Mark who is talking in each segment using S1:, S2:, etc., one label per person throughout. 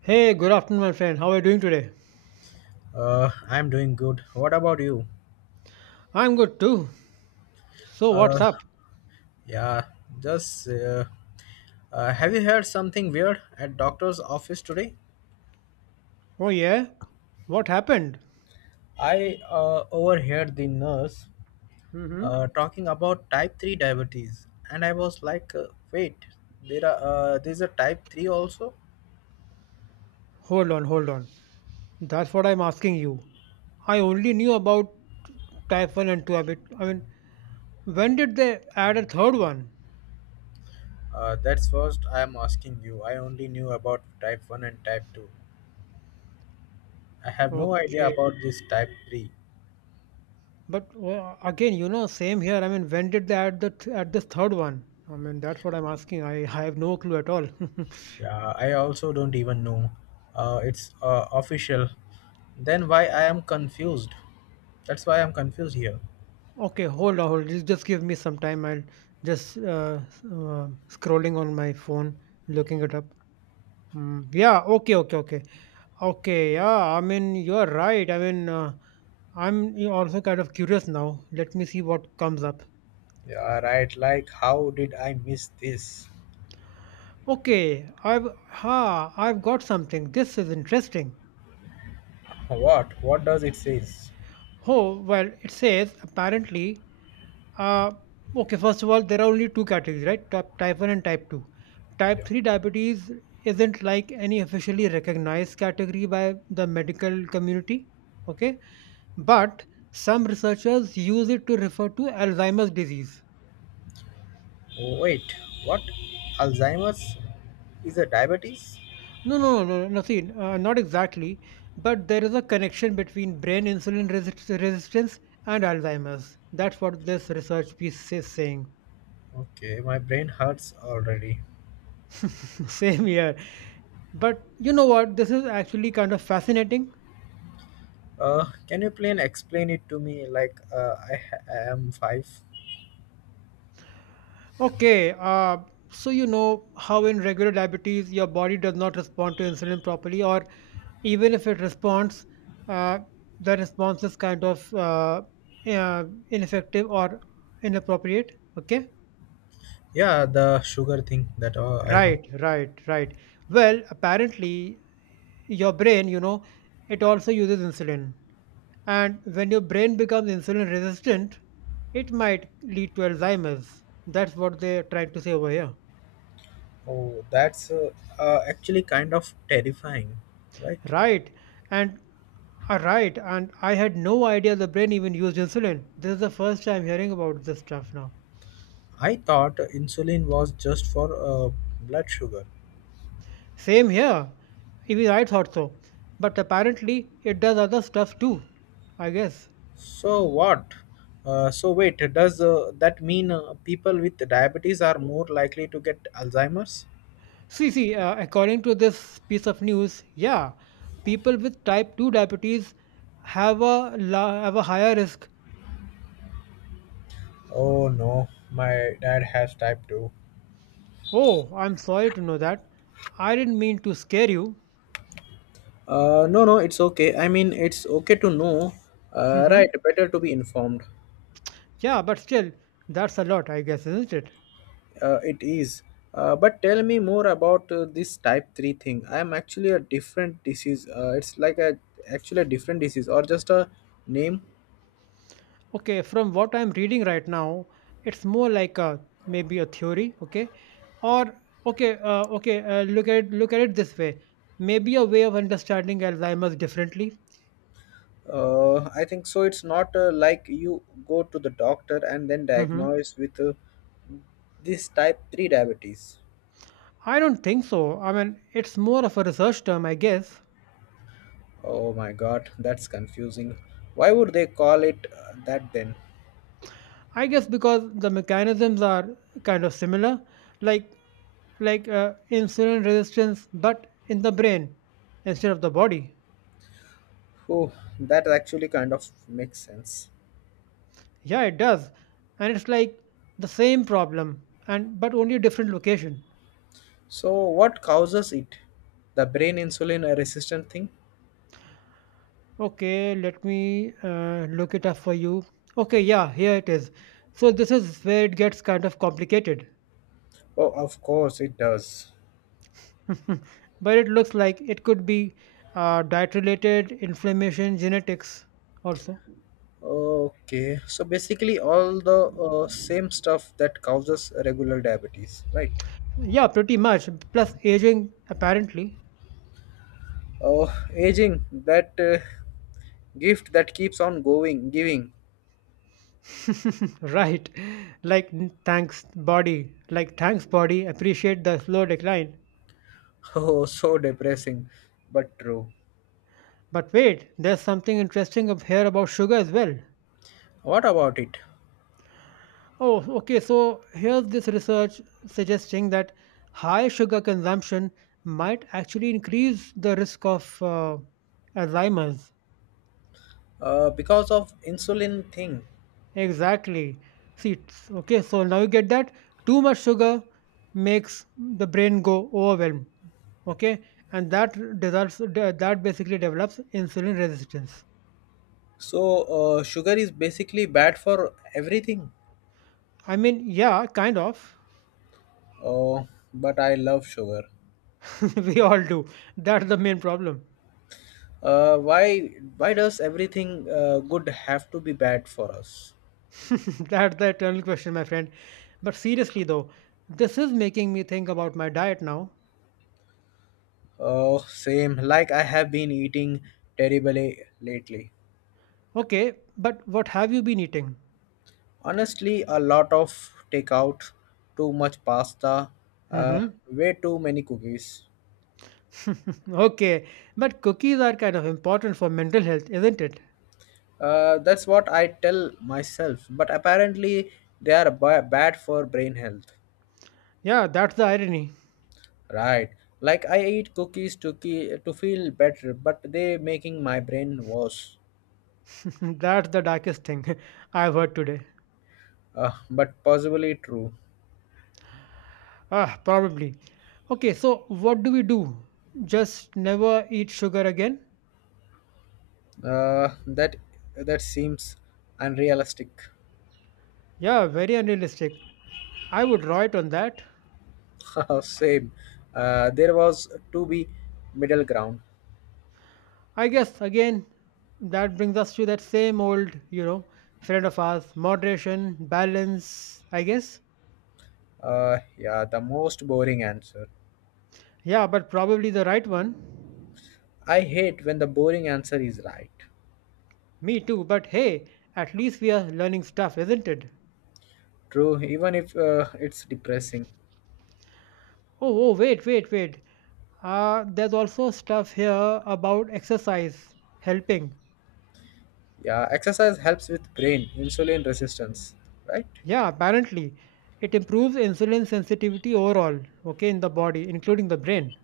S1: Hey, good afternoon, my friend. How are you doing today?
S2: I'm doing good. What about you?
S1: I'm good too. So,
S2: Uh,
S1: what's up?
S2: yeah, just have you heard something weird at doctor's office today?
S1: Oh, yeah? What happened?
S2: I overheard the nurse
S1: Hmm.
S2: talking about type 3 diabetes, and I was like, wait, there's a type 3 also?
S1: Hold on, hold on. That's what I'm asking you. I only knew about type 1 and 2 a bit. I mean, when did they add a third one?
S2: That's first I am asking you. I only knew about type 1 and type 2. I have no idea
S1: Okay.
S2: about this type 3.
S1: But again, same here. I mean, when did they add this third one? I mean, that's what I'm asking. I have no clue at all.
S2: Yeah, I also don't even know. It's official. Then why I am confused? That's why I'm confused here.
S1: Okay, hold on, hold. Just give me some time. I'll just scrolling on my phone, looking it up. Mm, yeah. Okay. Okay. Okay. Okay. Yeah. I mean, you're right. I mean, I'm also kind of curious now. Let me see what comes up.
S2: Yeah, right. Like, how did I miss this?
S1: Okay. I've ha. I've got something. This is interesting.
S2: What? What does it says?
S1: Oh well, it says apparently. Uh, okay, first of all, there are only two categories, right? Type 1 and type 2. Type
S2: Yeah.
S1: 3 diabetes isn't like any officially recognized category by the medical community, okay? But some researchers use it to refer to Alzheimer's disease.
S2: Oh, wait. What? Alzheimer's is a diabetes?
S1: No, no, no, no, no, see, not exactly, but there is a connection between brain insulin resistance and Alzheimer's. That's what this research piece is saying.
S2: Okay, my brain hurts already.
S1: Same here. But you know what? This is actually kind of fascinating.
S2: Can you please explain it to me? Like, I am five.
S1: Okay, so you know how in regular diabetes your body does not respond to insulin properly, or even if it responds, uh, the response is kind of uh, ineffective or inappropriate. Okay,
S2: Yeah, the sugar thing that I know.
S1: right, right, right. Well, apparently your brain, it also uses insulin. And when your brain becomes insulin resistant, it might lead to Alzheimer's. That's what they're trying to say over here.
S2: Oh, that's actually kind of terrifying, right?
S1: Right. And right. And I had no idea the brain even used insulin. This is the first time hearing about this stuff now.
S2: I thought insulin was just for blood sugar.
S1: Same here. Even I thought so. But apparently it does other stuff too, I guess.
S2: So what? So wait, does that mean people with diabetes are more likely to get Alzheimer's?
S1: See, according to this piece of news, yeah, people with type 2 diabetes have a higher risk.
S2: Oh no, my dad has type 2.
S1: Oh, I'm sorry to know that. I didn't mean to scare you.
S2: No, no, it's okay. I mean, it's okay to know. Right,
S1: Hmm.
S2: better to be informed.
S1: Yeah, but still, that's a lot, I guess, isn't it?
S2: It is. But tell me more about this type 3 thing. I am actually a different disease. It's like a actually a different disease or just a name.
S1: Okay, from what I'm reading right now, it's more like a maybe a theory, okay? Or okay, okay, look at it this way. Maybe a way of understanding Alzheimer's differently.
S2: I think so. It's not like you go to the doctor and then
S1: Hmm.
S2: diagnose with this type 3 diabetes.
S1: I don't think so. I mean, it's more of a research term, I guess.
S2: Oh my god, that's confusing. Why would they call it that then?
S1: I guess because the mechanisms are kind of similar, like insulin resistance, but in the brain instead of the body.
S2: Oh, that actually kind of makes sense.
S1: Yeah, it does, and it's like the same problem, and but only a different location.
S2: So, what causes it? The brain insulin resistant thing?
S1: Okay, let me look it up for you. Okay, yeah, here it is. So this is where it gets kind of complicated,
S2: Oh, of course it does.
S1: but it looks like it could be diet-related inflammation genetics also.
S2: Okay, so basically all the same stuff that causes regular diabetes, right?
S1: Yeah, pretty much. Plus aging, apparently.
S2: Oh, aging, that gift that keeps on giving.
S1: Right. Like n- thanks body. Like thanks body, appreciate the slow decline.
S2: Oh, so depressing, but true.
S1: But wait, there's something interesting up here about sugar as well.
S2: What about it?
S1: Oh, okay, so here's this research suggesting that high sugar consumption might actually increase the risk of Alzheimer's.
S2: Because of insulin thing.
S1: Exactly. See, okay, so now you get that too much sugar makes the brain go overwhelmed. Okay, and that that basically develops insulin resistance.
S2: So sugar is basically bad for everything.
S1: I mean, yeah, kind of.
S2: Oh, but I love sugar.
S1: We all do. That's the main problem.
S2: Why does everything good have to be bad for us?
S1: That's the eternal question, my friend. But seriously, though, this is making me think about my diet now.
S2: Oh, same. Like I have been eating terribly lately.
S1: Okay, but what have you been eating?
S2: Honestly, a lot of takeout, too much pasta, uh,
S1: Mm-hmm.
S2: way too many cookies.
S1: Okay, but cookies are kind of important for mental health, isn't it?
S2: That's what I tell myself. But apparently, they are bad for brain health.
S1: Yeah, that's the irony.
S2: Right. Like I eat cookies to feel better, but they making my brain worse.
S1: That's the darkest thing I've heard today.
S2: But possibly true.
S1: Ah, probably. Okay, so what do we do? Just never eat sugar again?
S2: Uh, that that seems unrealistic.
S1: Yeah, very unrealistic. I would write on that.
S2: Same. There was to be middle ground.
S1: I guess, again, that brings us to that same old, friend of ours moderation, balance, I guess.
S2: Yeah, the most boring answer.
S1: Yeah, but probably the right one.
S2: I hate when the boring answer is right.
S1: Me too, but hey, at least we are learning stuff, isn't it?
S2: True, even if it's depressing.
S1: Oh, oh, wait, wait, wait. There's also stuff here about exercise helping.
S2: Yeah, exercise helps with brain insulin resistance, right?
S1: Yeah, apparently it improves insulin sensitivity overall, okay, in the body, including the brain.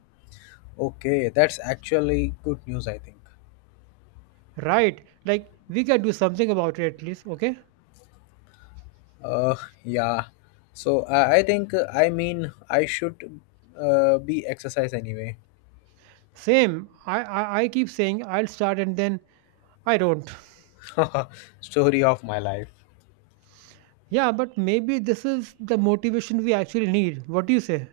S2: Okay, that's actually good news, I think.
S1: Right. Like we can do something about it at least, okay?
S2: Uh, yeah. So I think I mean I should be exercise anyway.
S1: Same. I keep saying I'll start and then I don't.
S2: Story of my life.
S1: Yeah, but maybe this is the motivation we actually need. What do you say?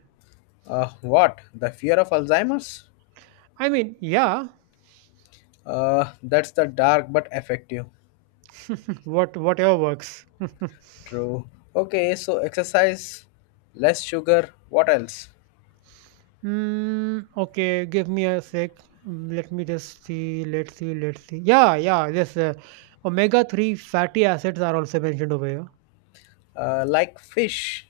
S2: What? The fear of Alzheimer's?
S1: I mean, yeah,
S2: That's the dark but effective.
S1: whatever works.
S2: True. Okay, so exercise, less sugar. What else?
S1: Mm, okay, give me a sec. Mm, let me just see. Let's see. Yeah, yeah. Yes, omega-3 fatty acids are also mentioned over here.
S2: Like fish.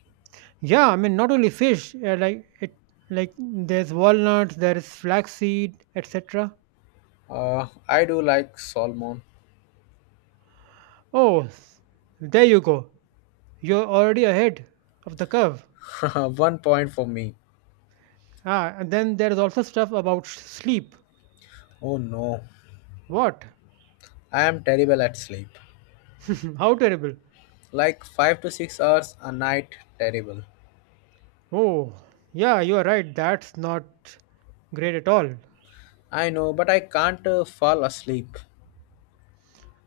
S1: Yeah, I mean not only fish. Like there's walnuts, there is flaxseed, etc.
S2: I do like salmon.
S1: Oh, there you go. You're already ahead of the curve.
S2: One point for me.
S1: Ah, and then there is also stuff about sleep.
S2: Oh no,
S1: What?
S2: I am terrible at sleep.
S1: How terrible.
S2: Like 5 to 6 hours a night, terrible.
S1: Oh, yeah, you are right. That's not great at all.
S2: I know, but I can't fall asleep.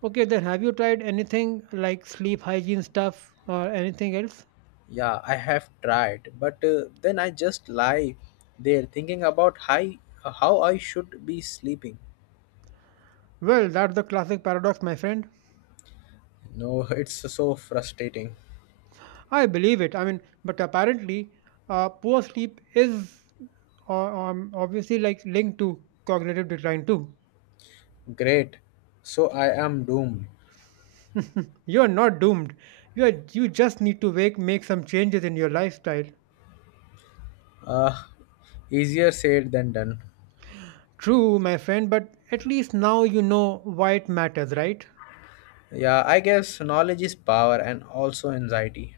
S1: Okay, then have you tried anything like sleep hygiene stuff or anything else?
S2: Yeah, I have tried, but then I just lie there thinking about how I should be sleeping.
S1: Well, that's the classic paradox, my friend.
S2: No, it's so frustrating.
S1: I believe it. I mean, but apparently, poor sleep is obviously like linked to cognitive decline too.
S2: Great. So I am doomed.
S1: You're not doomed. You are, you just need to make some changes in your lifestyle.
S2: Uh, Easier said than done.
S1: True, my friend, but at least now you know why it matters, right?
S2: Yeah, I guess knowledge is power and also anxiety.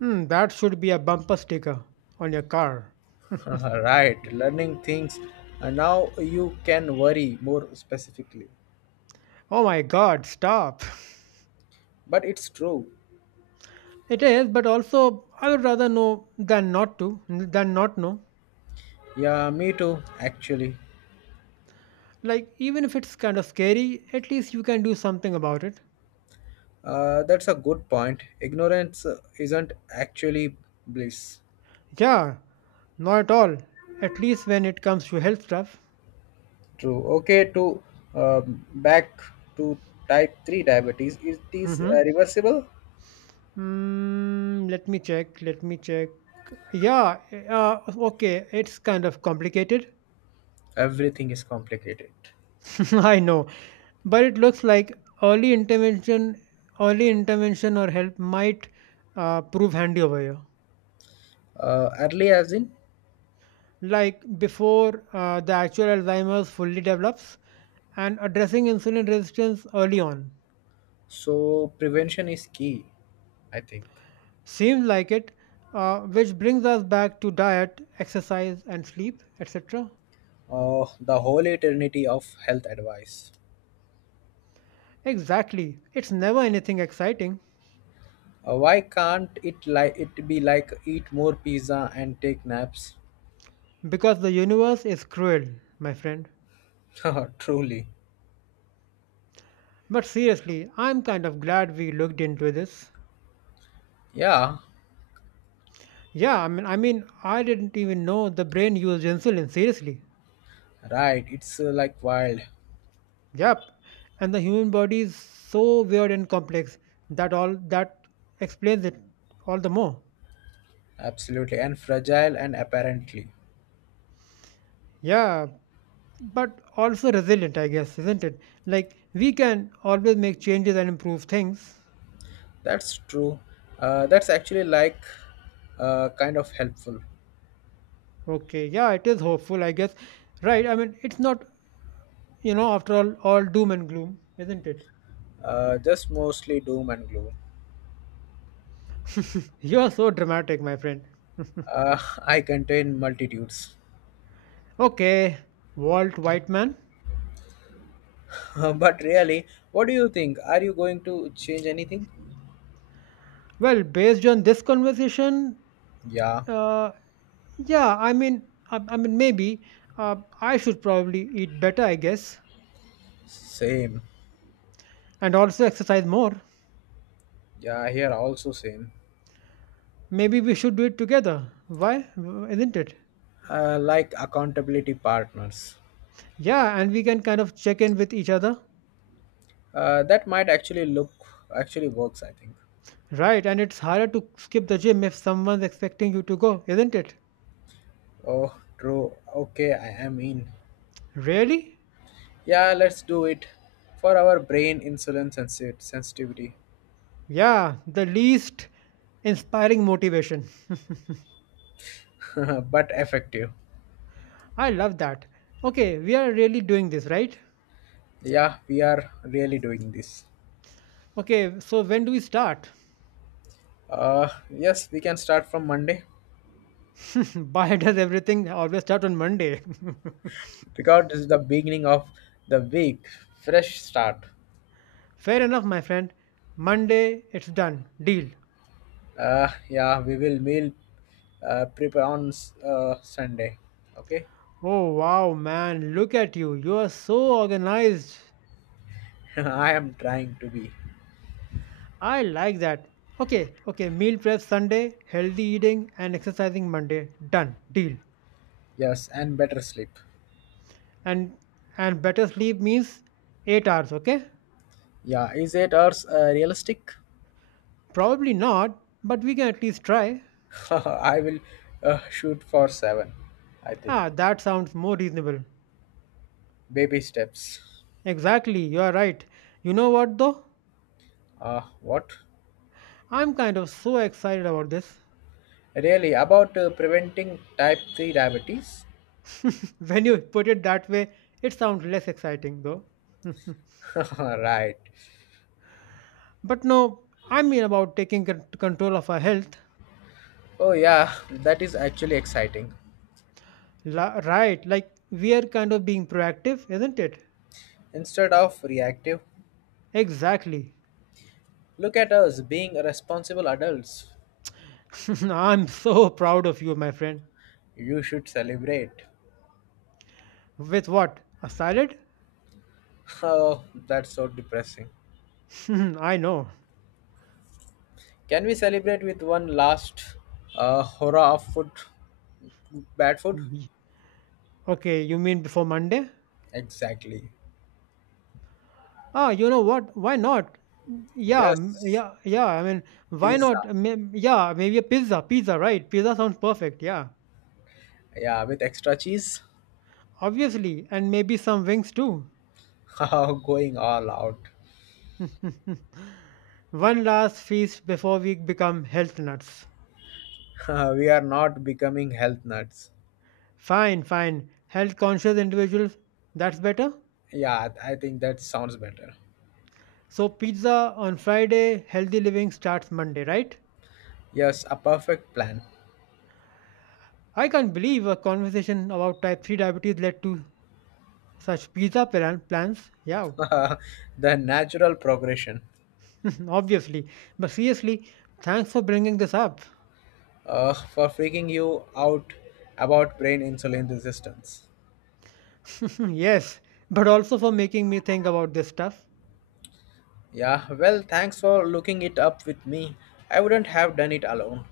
S1: Hmm, that should be a bumper sticker on your car.
S2: Right, learning things. And now you can worry more specifically.
S1: Oh my god, stop.
S2: But it's true.
S1: It is, but also I would rather know than not know.
S2: Yeah, me too, actually.
S1: Like, even if it's kind of scary, at least you can do something about it.
S2: That's a good point. Ignorance isn't actually bliss.
S1: Yeah, not at all. At least when it comes to health stuff.
S2: True. Okay, to back to type 3 diabetes, is this
S1: Mm-hmm.
S2: reversible?
S1: Mm, let me check. Yeah, uh, okay, it's kind of complicated.
S2: Everything is complicated.
S1: I know. But it looks like early intervention or help might prove handy over here.
S2: Early as in,
S1: Like before the actual Alzheimer's fully develops, and addressing insulin resistance early on.
S2: so prevention is key, I think.
S1: Seems like it, which brings us back to diet, exercise, and sleep, etc.
S2: The whole eternity of health advice.
S1: Exactly, it's never anything exciting
S2: Why can't it like it be like eat more pizza and take naps?
S1: because the universe is cruel, my friend.
S2: Truly.
S1: But seriously, I'm kind of glad we looked into this.
S2: Yeah,
S1: Yeah, I mean, I didn't even know the brain used insulin seriously.
S2: right. It's like wild.
S1: Yep. And the human body is so weird and complex that all that explains it all the more.
S2: Absolutely, and fragile and apparently.
S1: Yeah, but also resilient, I guess, isn't it? Like we can always make changes and improve things.
S2: That's true. That's actually like kind of helpful.
S1: Okay, yeah, it is hopeful, I guess. Right, I mean, it's not, after all doom and gloom, isn't it?
S2: Just mostly doom and gloom.
S1: You're so dramatic, my friend.
S2: Uh, I contain multitudes.
S1: Okay, Walt Whiteman.
S2: But really, what do you think? Are you going to change anything?
S1: Well, based on this conversation,
S2: Yeah,
S1: Uh, yeah, I mean, I mean, maybe I should probably eat better, I guess,
S2: same.
S1: and also exercise more.
S2: Yeah, here also same.
S1: Maybe we should do it together. Why? Isn't it?
S2: Like accountability partners.
S1: Yeah, and we can kind of check in with each other.
S2: That might actually works, I think.
S1: Right, and it's harder to skip the gym if someone's expecting you to go, isn't it?
S2: Oh, true. Okay, I am in.
S1: Really?
S2: Yeah, let's do it for our brain insulin sensitivity,
S1: Yeah, the least inspiring motivation.
S2: but effective.
S1: I love that. Okay, we are really doing this, right?
S2: Yeah, we are really doing this.
S1: Okay, so when do we start?
S2: Yes, we can start from Monday
S1: Why does everything always start on Monday?
S2: because this is the beginning of the week, fresh start.
S1: Fair enough, my friend. Monday, it's done. Deal.
S2: Yeah, we will meal prepare on Sunday. Okay,
S1: Oh, wow, man. Look at you. You are so organized.
S2: I am trying to be.
S1: I like that. Okay, okay. Meal prep Sunday, healthy eating, and exercising Monday. Done. Deal.
S2: Yes, and better sleep.
S1: And and better sleep means 8 hours, okay?
S2: Yeah, is 8 hours realistic?
S1: Probably not, but we can at least try.
S2: I will shoot for seven, I think.
S1: Ah, that sounds more reasonable.
S2: Baby steps.
S1: Exactly, you are right. You know what though?
S2: What?
S1: I'm kind of so excited about this.
S2: Really? About preventing type 3 diabetes?
S1: When you put it that way, it sounds less exciting though.
S2: Right.
S1: But no, I mean about taking control of our health.
S2: Oh, yeah, that is actually exciting.
S1: Right, like we are kind of being proactive, isn't it?
S2: Instead of reactive,
S1: Exactly.
S2: look at us being responsible adults.
S1: I'm so proud of you, my friend.
S2: You should celebrate.
S1: With what? A salad?
S2: Oh, that's so depressing.
S1: I know.
S2: Can we celebrate with one last horror of food? Bad food?
S1: Y- Okay, you mean before Monday?
S2: Exactly.
S1: Ah, you know what? Why not? Mm, yeah, mm,
S2: Yes,
S1: yeah, yeah. I mean, why not?
S2: pizza.
S1: Yeah, maybe a pizza. Pizza, right? Pizza sounds perfect. Yeah.
S2: Yeah, with extra cheese.
S1: Obviously, and maybe some wings too.
S2: Going all out.
S1: One last feast before we become health nuts.
S2: We are not becoming health nuts.
S1: Fine, fine. Health conscious individuals, that's better.
S2: Yeah, I think that sounds better.
S1: So, pizza on Friday, healthy living starts Monday, right?
S2: Yes, a perfect plan.
S1: I can't believe a conversation about type 3 diabetes led to such pizza plans. Yeah,
S2: The natural progression
S1: obviously. But seriously, thanks for bringing this up.
S2: for freaking you out about brain insulin resistance.
S1: Yes, but also for making me think about this stuff.
S2: Yeah, well, thanks for looking it up with me. I wouldn't have done it alone.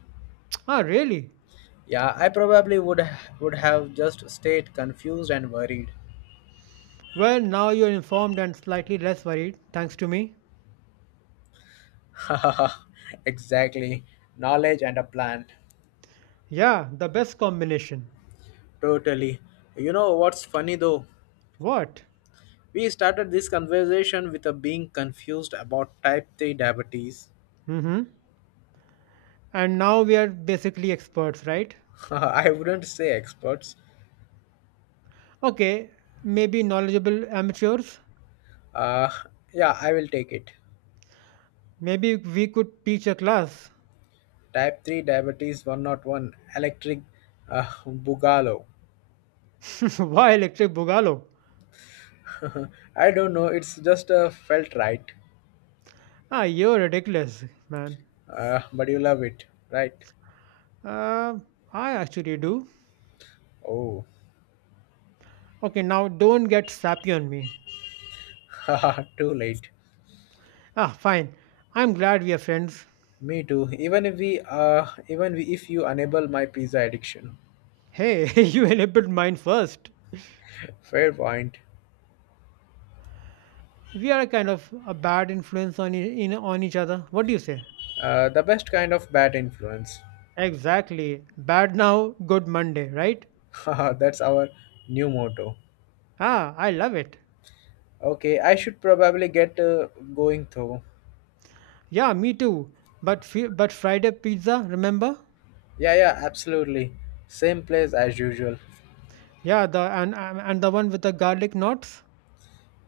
S1: Ah, really?
S2: Yeah, I probably would have just stayed confused and worried.
S1: Well, now you're informed and slightly less worried, thanks to me.
S2: Exactly. Knowledge and a plan.
S1: Yeah, the best combination.
S2: Totally. You know what's funny though?
S1: What?
S2: We started this conversation with a being confused about type 3 diabetes.
S1: Mm-hmm. And now we are basically experts, right?
S2: I wouldn't say experts.
S1: Okay, maybe knowledgeable amateurs.
S2: Uh, yeah, I will take it.
S1: Maybe we could teach a class.
S2: Type 3 diabetes 101 electric bugalo.
S1: Why electric boogaloo?
S2: I don't know, it's just felt right.
S1: Ah, you're ridiculous, man.
S2: But you love it, right?
S1: Uh, I actually do.
S2: Oh,
S1: Okay, now don't get sappy on me.
S2: too late.
S1: Ah, fine. I'm glad we are friends.
S2: Me too. Even if you enable my pizza addiction.
S1: Hey, you enabled mine first.
S2: Fair point.
S1: We are kind of a bad influence on e- in on each other. What do you say?
S2: The best kind of bad influence.
S1: Exactly. Bad now, good Monday, right?
S2: That's our new motto.
S1: Ah, I love it.
S2: Okay, I should probably get going though.
S1: Yeah, me too. But Friday pizza, remember?
S2: Yeah, yeah, absolutely. Same place as usual.
S1: Yeah, the and the one with the garlic knots.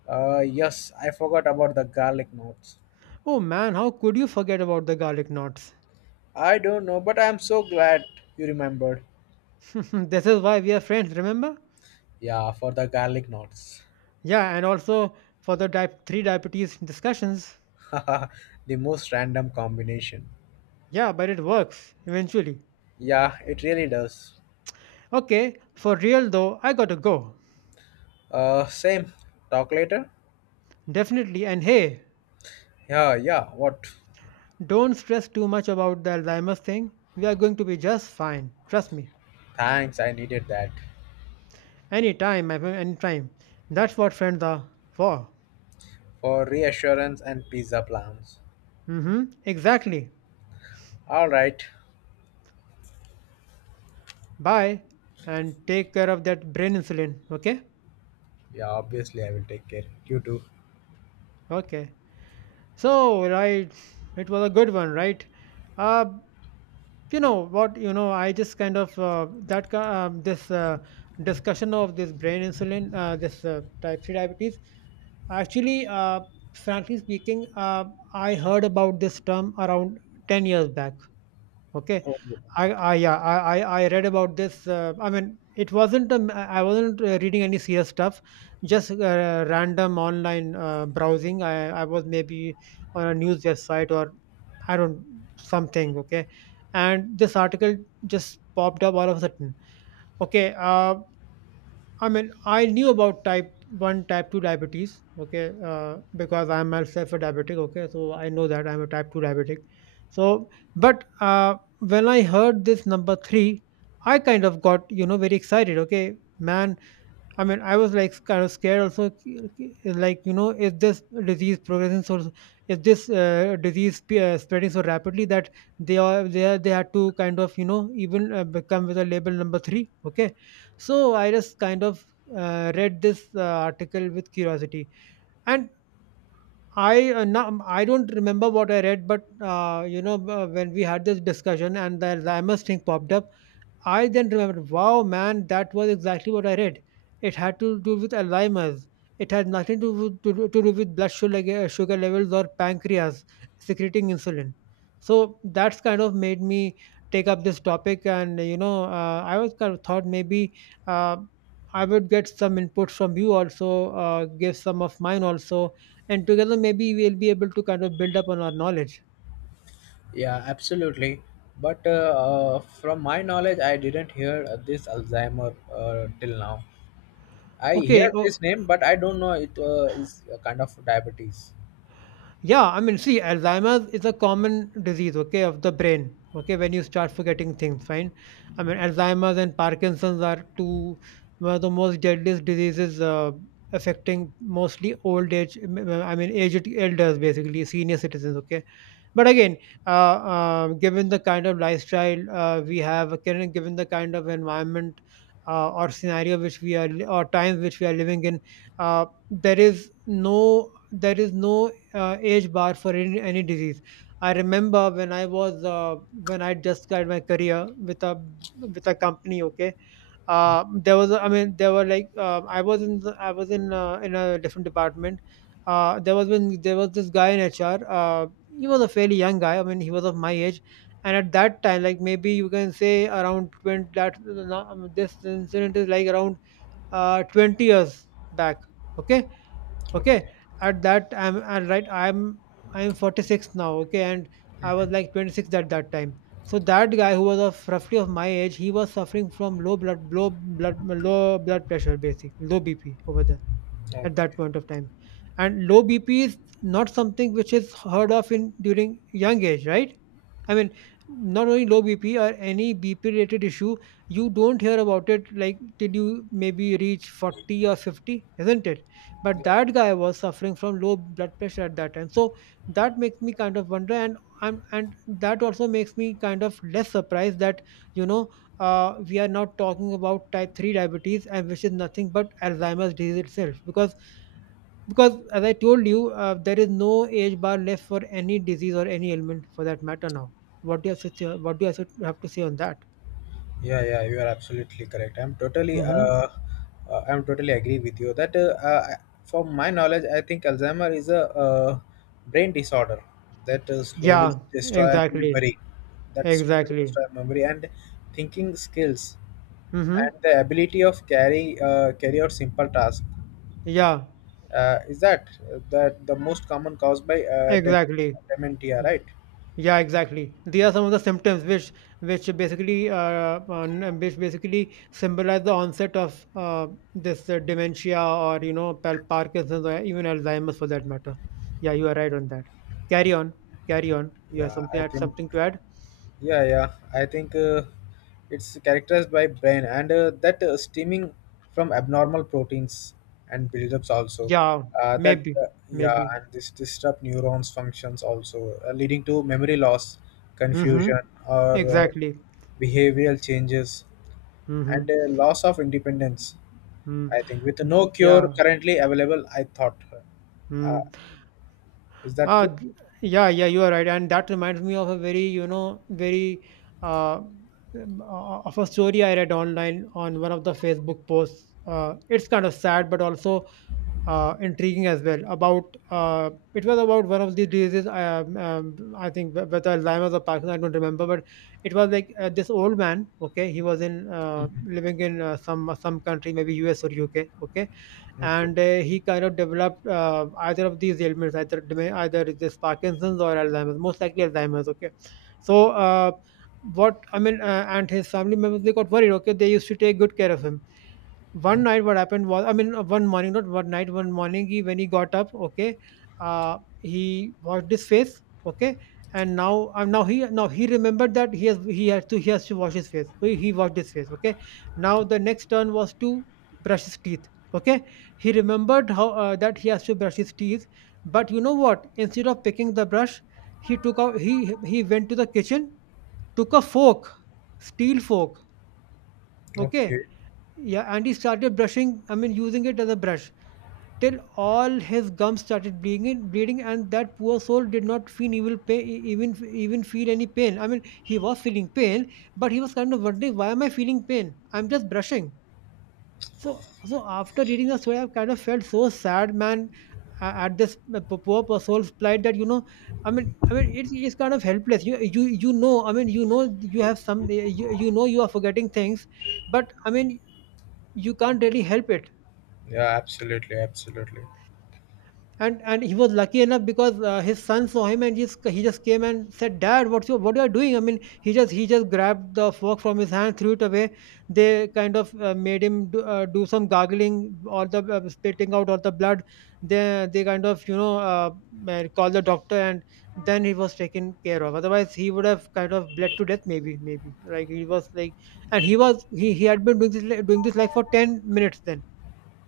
S2: Yes, I forgot about the garlic knots.
S1: Oh man, how could you forget about the garlic knots?
S2: I don't know, but I'm so glad you remembered.
S1: This is why we are friends, remember?
S2: Yeah, for the garlic knots.
S1: Yeah, and also for the three diabetes discussions.
S2: The most random combination.
S1: Yeah, but it works eventually.
S2: Yeah, it really does.
S1: Okay, for real though, I gotta go.
S2: Same. Talk later?
S1: Definitely, and hey.
S2: Yeah, yeah, what?
S1: Don't stress too much about the Alzheimer's thing. We are going to be just fine. Trust me.
S2: Thanks, I needed that.
S1: Anytime, my friend, anytime. That's what friends are for.
S2: For reassurance and pizza plans.
S1: Mm-hmm. Exactly.
S2: Alright.
S1: Bye. And take care of that brain insulin. Okay?
S2: Yeah, obviously, I will take care. You too.
S1: Okay. So, right. It was a good one, right? Uh, you know what, I just kind of that ki- this discussion of this brain insulin, this type 3 diabetes, actually, frankly speaking, I heard about this term around 10 years back. Okay.
S2: Oh.
S1: I, yeah, I read about this, I mean, it wasn't, I wasn't reading any serious stuff, just random online browsing. I was maybe on a news website, or I don't, something, okay? And this article just popped up all of a sudden. Okay, I mean, I knew about type 1, type 2 diabetes, okay, because I'm myself a diabetic, okay, so I know that I'm a type 2 diabetic. So, but when I heard this number 3, I kind of got, you know, very excited, okay? Man, I mean, I was like kind of scared also, like, you know, is this disease progressing, so is this spreading so rapidly that they had to kind of, you know, even become with a label number 3. Okay. So I just kind of read this article with curiosity. And I, now, I don't remember what I read, but, you know, when we had this discussion and the Alzheimer's thing popped up, I then remembered, wow, man, that was exactly what I read. It had to do with Alzheimer's. It had nothing to do with blood sugar levels or pancreas secreting insulin. So that's kind of made me take up this topic, and, you know, I was kind of thought, maybe uh, I would get some input from you also, give some of mine also, and together maybe we'll be able to kind of build up on our knowledge.
S2: Yeah, absolutely. But From my knowledge, I didn't hear this Alzheimer till now. I
S1: Okay.
S2: hear this name, but I don't know it is a kind of diabetes.
S1: Yeah, I mean, see, Alzheimer's is a common disease, okay, of the brain, okay, when you start forgetting things, fine. I mean, Alzheimer's and Parkinson's are two, one of the most deadliest diseases, affecting mostly old age, I mean, aged elders, basically, senior citizens, okay. But again, given the kind of lifestyle we have, given the kind of environment or scenario which we are, or times which we are living in, there is no age bar for any disease. I remember when I was, when I just got my career with a, with a company. Okay, there was a, I mean there were like, I was in the, I was in a different department. There was this guy in HR, he was a fairly young guy, I mean he was of my age, and at that time, like maybe you can say around 20, that no, I mean, this incident is like around, 20 years back. Okay. Okay.
S2: Okay.
S1: At that i'm and right i'm i'm 46 now, okay, and I
S2: Hmm.
S1: was like 26 at that time. So that guy, who was of roughly of my age, he was suffering from low blood pressure, basically low bp over there, at
S2: Okay.
S1: that point of time. And low BP is not something which is heard of in during young age, right? I mean, not only low BP or any BP related issue, you don't hear about it like till you maybe reach 40 or 50, isn't it? But that guy was suffering from low blood pressure at that time. So that makes me kind of wonder, and I'm, and that also makes me kind of less surprised that, you know, we are not talking about type 3 diabetes, and which is nothing but Alzheimer's disease itself, because, as I told you, there is no age bar left for any disease or any ailment for that matter. Now, what do you have to say on that?
S2: Yeah, yeah, you are absolutely correct.
S1: Mm-hmm.
S2: I'm totally agree with you that, from my knowledge, I think Alzheimer is a brain disorder that slowly
S1: Yeah.
S2: destroy
S1: Exactly.
S2: memory, that slowly
S1: Exactly.
S2: destroy memory and thinking skills
S1: Mm-hmm.
S2: and the ability of carry out simple tasks.
S1: Yeah.
S2: Is that that the most common cause by
S1: Exactly.
S2: dementia, right?
S1: Yeah, exactly. These are some of the symptoms which basically, which basically symbolize the onset of this dementia, or, you know, Parkinson's, or even Alzheimer's, for that matter. Yeah, you are right on that. Carry on, carry on. You have
S2: Yeah,
S1: something,
S2: I
S1: add
S2: think.
S1: something to add?
S2: Yeah, yeah. I think it's characterized by brain and that steaming from abnormal proteins and buildups also.
S1: Yeah,
S2: That
S1: maybe,
S2: Yeah,
S1: maybe.
S2: and this disrupt neurons functions also, leading to memory loss,
S1: Mm-hmm.
S2: confusion, or
S1: Exactly.
S2: behavioral changes, and
S1: Mm-hmm.
S2: loss of independence.
S1: Mm.
S2: I think with no cure
S1: Yeah.
S2: currently available, I thought. Uh,
S1: Mm.
S2: is that
S1: Ah,
S2: true?
S1: th- yeah, yeah, you are right, and that reminds me of a very, you know, very, uh, of a story I read online on one of the Facebook posts. It's kind of sad, but also intriguing as well. About, it was about one of the diseases. I think, whether Alzheimer's or Parkinson's, I don't remember, but it was like, this old man. Okay, he was in,
S2: Mhm.
S1: living in, some country, maybe US or UK. Okay,
S2: Okay.
S1: and he kind of developed, either of these ailments, either, either it is Parkinson's or Alzheimer's, most likely Alzheimer's. Okay, so what I mean, and his family members, they got worried. Okay, they used to take good care of him. One night, what happened was, I mean, one morning, not one night, one morning, he when he got up, okay, he washed his face, okay, and now, now he remembered that he has to wash his face. So he washed his face. Okay, now the next turn was to brush his teeth. Okay, he remembered how, that he has to brush his teeth. But, you know what, instead of picking the brush, he went to the kitchen, took a fork, steel fork.
S2: Okay.
S1: Okay. Yeah, and he started brushing, I mean, using it as a brush, till all his gums started bleeding, bleeding, and that poor soul did not feel even pain, even even feel any pain. I mean, he was feeling pain, but he was kind of wondering, why am I feeling pain? I'm just brushing. So, so after reading the story, I've kind of felt so sad, man, at this, poor soul's plight, that, you know, I mean, it's kind of helpless. You know, I mean, you know, you have some, you know, you are forgetting things, but, I mean, you can't really help it.
S2: Yeah, absolutely, absolutely.
S1: And he was lucky enough because, his son saw him, and he's, he just came and said, dad, what you are doing? I mean, he just grabbed the fork from his hand, threw it away. They kind of, made him do, do some gargling, or the, spitting out all the blood. They kind of, you know, called the doctor, and then he was taken care of. Otherwise, he would have kind of bled to death, maybe, maybe, like he was like, and he was, he had been doing this, doing this like for 10 minutes then.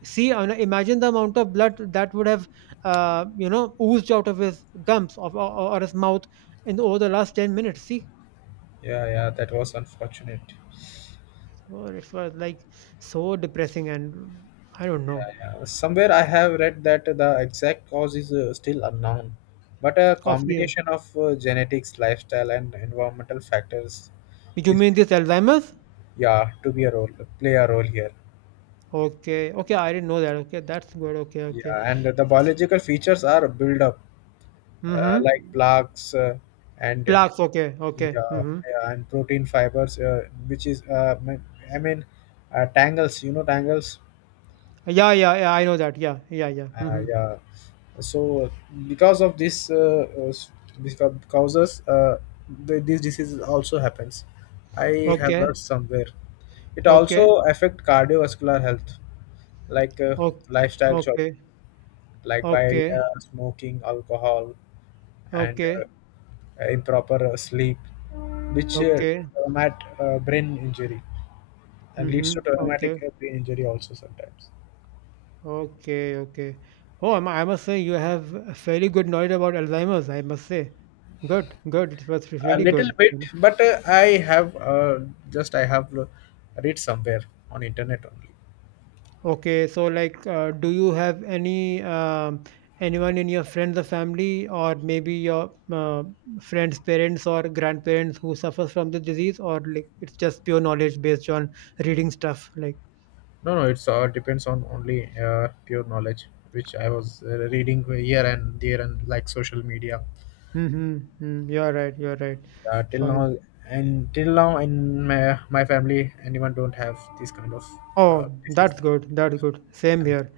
S1: See, I mean, imagine the amount of blood that would have, you know, oozed out of his gums, of, or his mouth, in the, over the last 10 minutes. See,
S2: Yeah, yeah, that was unfortunate.
S1: so it was like so depressing, and I don't know.
S2: Yeah, yeah. Somewhere I have read that the exact cause is still unknown, but a
S1: Of the,
S2: combination of genetics, lifestyle, and environmental factors
S1: you
S2: is
S1: mean this Alzheimer's?
S2: yeah to be a role play a role here.
S1: Okay, okay, I didn't know that. Okay, that's good. Okay, okay.
S2: Yeah, and the biological features are build up like
S1: Mm-hmm.
S2: plaques and
S1: Plaques. Okay, okay.
S2: yeah,
S1: Mm-hmm.
S2: yeah, and protein fibers, which is I mean tangles. You know tangles.
S1: Yeah, yeah, yeah. I know that. Yeah, yeah, yeah. Mm-hmm.
S2: Yeah. So because of this, because causes these diseases also happens. I have
S1: Okay,
S2: read somewhere. It
S1: okay,
S2: also affect cardiovascular health, like
S1: okay,
S2: lifestyle choice,
S1: okay,
S2: like by
S1: okay,
S2: smoking, alcohol, and
S1: okay,
S2: improper sleep, which
S1: okay.
S2: brain injury and leads
S1: Mm-hmm.
S2: to traumatic
S1: Okay.
S2: brain injury also sometimes.
S1: Okay, okay. Oh, I I must say, you have a fairly good knowledge about Alzheimer's, I must say. Good, good. It was
S2: A
S1: really
S2: little
S1: good,
S2: bit,
S1: you know.
S2: but I have just I have uh, read somewhere on internet only.
S1: Okay, so, like, do you have any, anyone in your friends or family, or maybe your, friends' parents or grandparents, who suffers from the disease, or, like, it's just pure knowledge based on reading stuff? Like,
S2: No, no, it's all depends on only pure knowledge, which I was reading here and there and like social media.
S1: mm-hmm, mm, you're right, you're right.
S2: Till
S1: Fine.
S2: now, and till now in my family, anyone don't have this kind of
S1: Oh,
S2: disease
S1: that's
S2: like.
S1: good. That's good. Same
S2: And,
S1: here.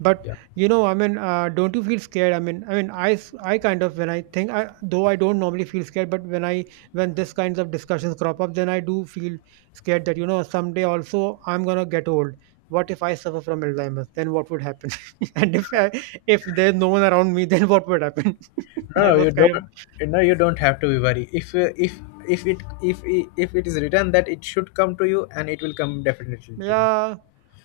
S1: But,
S2: yeah,
S1: you know, I mean, don't you feel scared? I mean, I mean, I kind of, when I think, I though I don't normally feel scared, but when I, when this kinds of discussions crop up, then I do feel scared that, you know, someday also I'm gonna get old. What if I suffer from Alzheimer's? Then what would happen? And if I, if there's no one around me, then what would happen?
S2: no,
S1: I
S2: no, you
S1: was kind of
S2: don't. No, you don't have to be worried. If it if if it is written that it should come to you, and it will come definitely to you.
S1: yeah.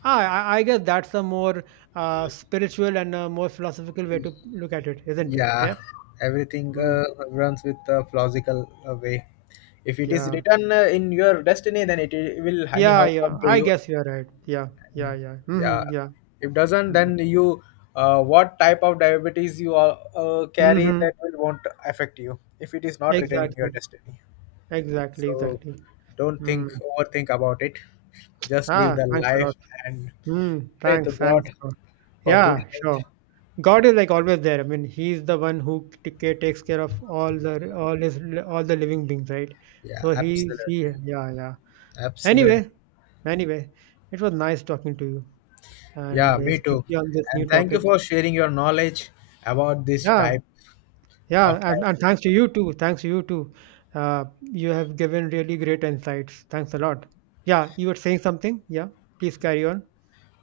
S1: Ah, I guess that's a more, spiritual and a more philosophical way to look at it, isn't it?
S2: Yeah,
S1: Yeah.
S2: everything
S1: Mm,
S2: runs with a plausible way. If it is
S1: yeah.
S2: written in your destiny, then will
S1: Yeah,
S2: anyhow come
S1: yeah.
S2: to
S1: I
S2: you.
S1: guess you're right. Yeah, yeah,
S2: And,
S1: yeah.
S2: yeah,
S1: Hmm, yeah.
S2: if doesn't,
S1: Mm-hmm.
S2: then you what type of diabetes you are, carry
S1: Mm-hmm.
S2: that will won't affect you if it is not written in your
S1: Exactly.
S2: destiny.
S1: Exactly.
S2: So
S1: Exactly.
S2: don't think
S1: Mm.
S2: overthink about it. Just live
S1: Ah,
S2: the
S1: thanks a
S2: life
S1: lot.
S2: and
S1: Mm.
S2: pray to
S1: Thanks. Thanks.
S2: God
S1: For-
S2: for good
S1: Yeah, sure.
S2: health.
S1: God is like always there. I mean, He's the one who takes care of all the, all the living beings, right?
S2: Yeah,
S1: So he's he.
S2: absolutely,
S1: Yeah, yeah. Anyway,
S2: absolutely.
S1: anyway, it was nice talking to you,
S2: Yeah,
S1: and
S2: me too.
S1: especially on this
S2: And
S1: new
S2: thank you
S1: topic.
S2: for sharing your knowledge about this
S1: Yeah.
S2: type
S1: Yeah,
S2: of
S1: and
S2: diabetes.
S1: thanks to you too. Thanks to you too. You have given really great insights. Thanks a lot. Yeah, you were saying something? Yeah, please carry on.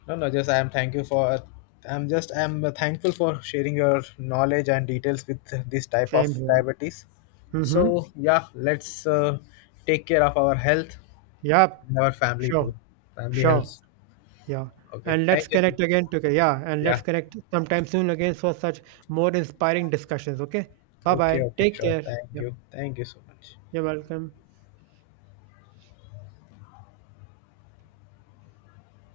S2: No, no, just I am thank you for I'm just I'm thankful for sharing your knowledge and details with this type of
S1: Same here.
S2: diabetes.
S1: Mm-hmm.
S2: So yeah, let's take care of our health
S1: Yeah,
S2: and our family
S1: sure,
S2: too. Family
S1: sure.
S2: health.
S1: Yeah.
S2: Okay,
S1: And
S2: thank
S1: let's
S2: you, sir.
S1: connect again together. Yeah, and
S2: Yeah.
S1: let's connect sometime soon again for such more inspiring discussions. Okay. Bye
S2: Okay.
S1: bye.
S2: Okay.
S1: Take
S2: Sure.
S1: care.
S2: Thank
S1: Yeah,
S2: you. Thank you so much.
S1: you're welcome.